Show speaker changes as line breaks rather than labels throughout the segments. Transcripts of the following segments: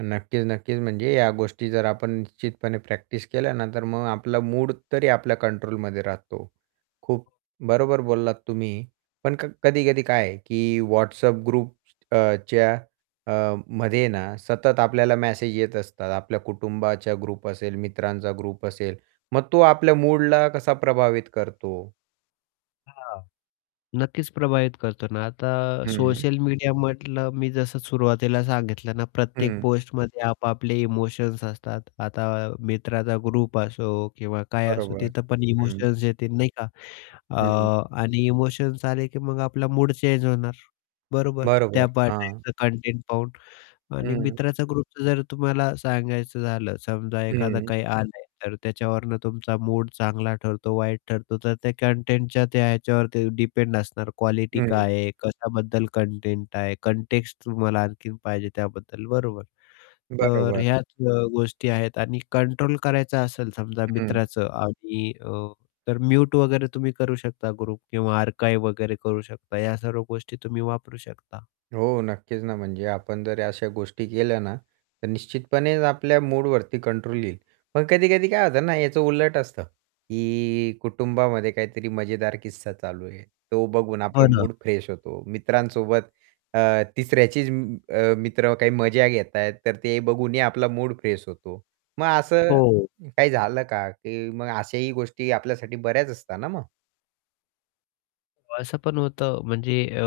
नक्कीच, नक्कीच, म्हणजे या गोष्टी जर आपण निश्चितपणे प्रॅक्टिस केल्या ना, तर मग आपला मूड तरी आपल्या कंट्रोलमध्ये राहतो. खूप बरोबर बोललात तुम्ही, पण क कधी-कधी काय की WhatsApp ग्रुपच्या अ, मध्ये ना सतत आपल्याला मॅसेज येत असतात, आपल्या कुटुंबाच्या ग्रुप असेल, मित्रांचा ग्रुप असेल, मग तो आपल्या मूडला कसा प्रभावित करतो?
हां. नक्कीच, प्रभावित करतो ना आता,
हं.
सोशल मीडिया म्हटलं, मी जसं सुरुवातीला सांगितलं ना, प्रत्येक
हं.
पोस्टमध्ये आपआपले इमोशन्स असतात. आता मित्राचा ग्रुप असो किंवा काय असो,
बरोबर.
तिथं पण
हं.
इमोशन्स येते नाही का.
हं.
अ, आणि इमोशन्स आले, की मग आपला मूड चेंज होणार, बरोबर?
बरोबर.
त्याचं त्या
हां.
[unintelligible] कंटेंट पाहून आणि
हं.
मित्राचा ग्रुपचं जर तुम्हाला सांगायचं झालं. समजा एखादं
हं.
काही आलंय, तर त्याच्यावरून तुमचा मूड चांगला ठरतो, वाईट ठरतो. तर त्या कंटेंटच्या त्या ह्याच्यावरती डिपेंड असणार. क्वालिटी
हं.
काय आहे, कशाबद्दल कंटेंट आहे, कंटेक्स्ट तुम्हाला आणखीन पाहिजे त्याबद्दल, बरोबर? तर
बरोबर.
ह्याच अ, गोष्टी आहेत आणि कंट्रोल करायचं असेल समजा
हं.
मित्राचं आणि अ, तर म्युट वगैरे तुम्ही करू शकता. ग्रुप किंवा आर्काइव्ह वगैरे करू शकता या सर्व गोष्टी तुम्ही वापरू शकता.
हो. नक्कीच ना, म्हणजे आपण जर अशा गोष्टी केल्या ना, तर निश्चितपणेच आपल्या मूडवरती कंट्रोल येईल. पण कधी-कधी काय होतं ना, याचं उलट असतं, की कुटुंबामध्ये काहीतरी मजेदार किस्सा चालू आहे, तो बघून
हो
आपला
ना.
मूड फ्रेश होतो. मित्रांसोबत अ, तिसऱ्याचीच अ, मित्र काही मजा घेत आहेत, तर ते बघूनही आपला मूड फ्रेश होतो. मग असं
हो.
काही झालं का, की मग अशाही गोष्टी आपल्यासाठी बऱ्याच असतात ना मग?
असं पण होतं. म्हणजे अ,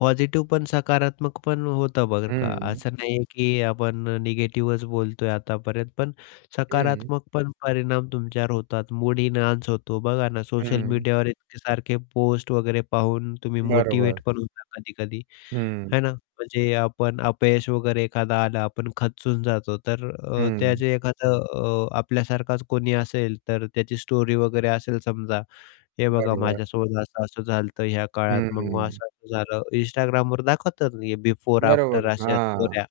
पॉझिटिव पण, सकारात्मक पण होतं बरं का.
हं.
असं नाही आहे, की आपण अ, निगेटिव्हच बोलतोय आतापर्यंत, पण
हं.
सकारात्मक पण परिणाम तुमच्यावर होतात. मूड एनहान्स होतो, बघा ना. सोशल
हं.
मीडियावर इतके सारखे पोस्ट वगैरे पाहून तुम्ही
बरोबर.
मोटिव्हेट पण होता. कधी-कधी,
हं.
आहे ना. म्हणजे आपण अपयश वगैरे एखादा आला, आपण खचून जातो. तर अ,
हं.
त्याचे एखादं अ, आपल्यासारखाच कोणी असेल, तर त्याची स्टोरी वगैरे असेल समजा, हे बघा
बरोबर.
माझ्यासोबत असं-असं झालं होतं, ह्या
हं,
काळात,
हं,
मग
हं.
असं-असं झालं Instagramवर दाखवतात ना हे, बिफोर, आफ्टर
बरोबर.
अशा
हां.
स्टोऱ्या.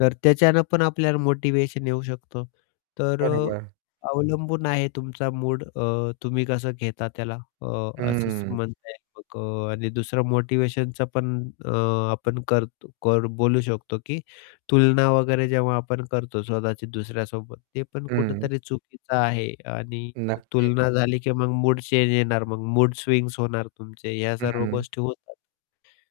तर त्याच्यानं पण आपल्याला मोटिवेशन येऊ शकतो. तर अ,
बरोबर.
अवलंबून आहे, तुमचा मूड अ, तुम्ही कसं घेता त्याला, अ, असंच
हं.
म्हणता येईल आणि दुसरं मोटिवेशनचं पण अ, आपण करतो कर बोलू शकतो की तुलना वगैरे जेव्हा आपण करतो, स्वतःची दुसऱ्यासोबत, ते पण
हं.
कुठेतरी चुकीचं आहे आणि
नक्की
तुलना झाली की मग मूड चेंज येणार, मग मूड स्विंग्स होणार तुमचे, या सर्व
हं.
गोष्टी होतात.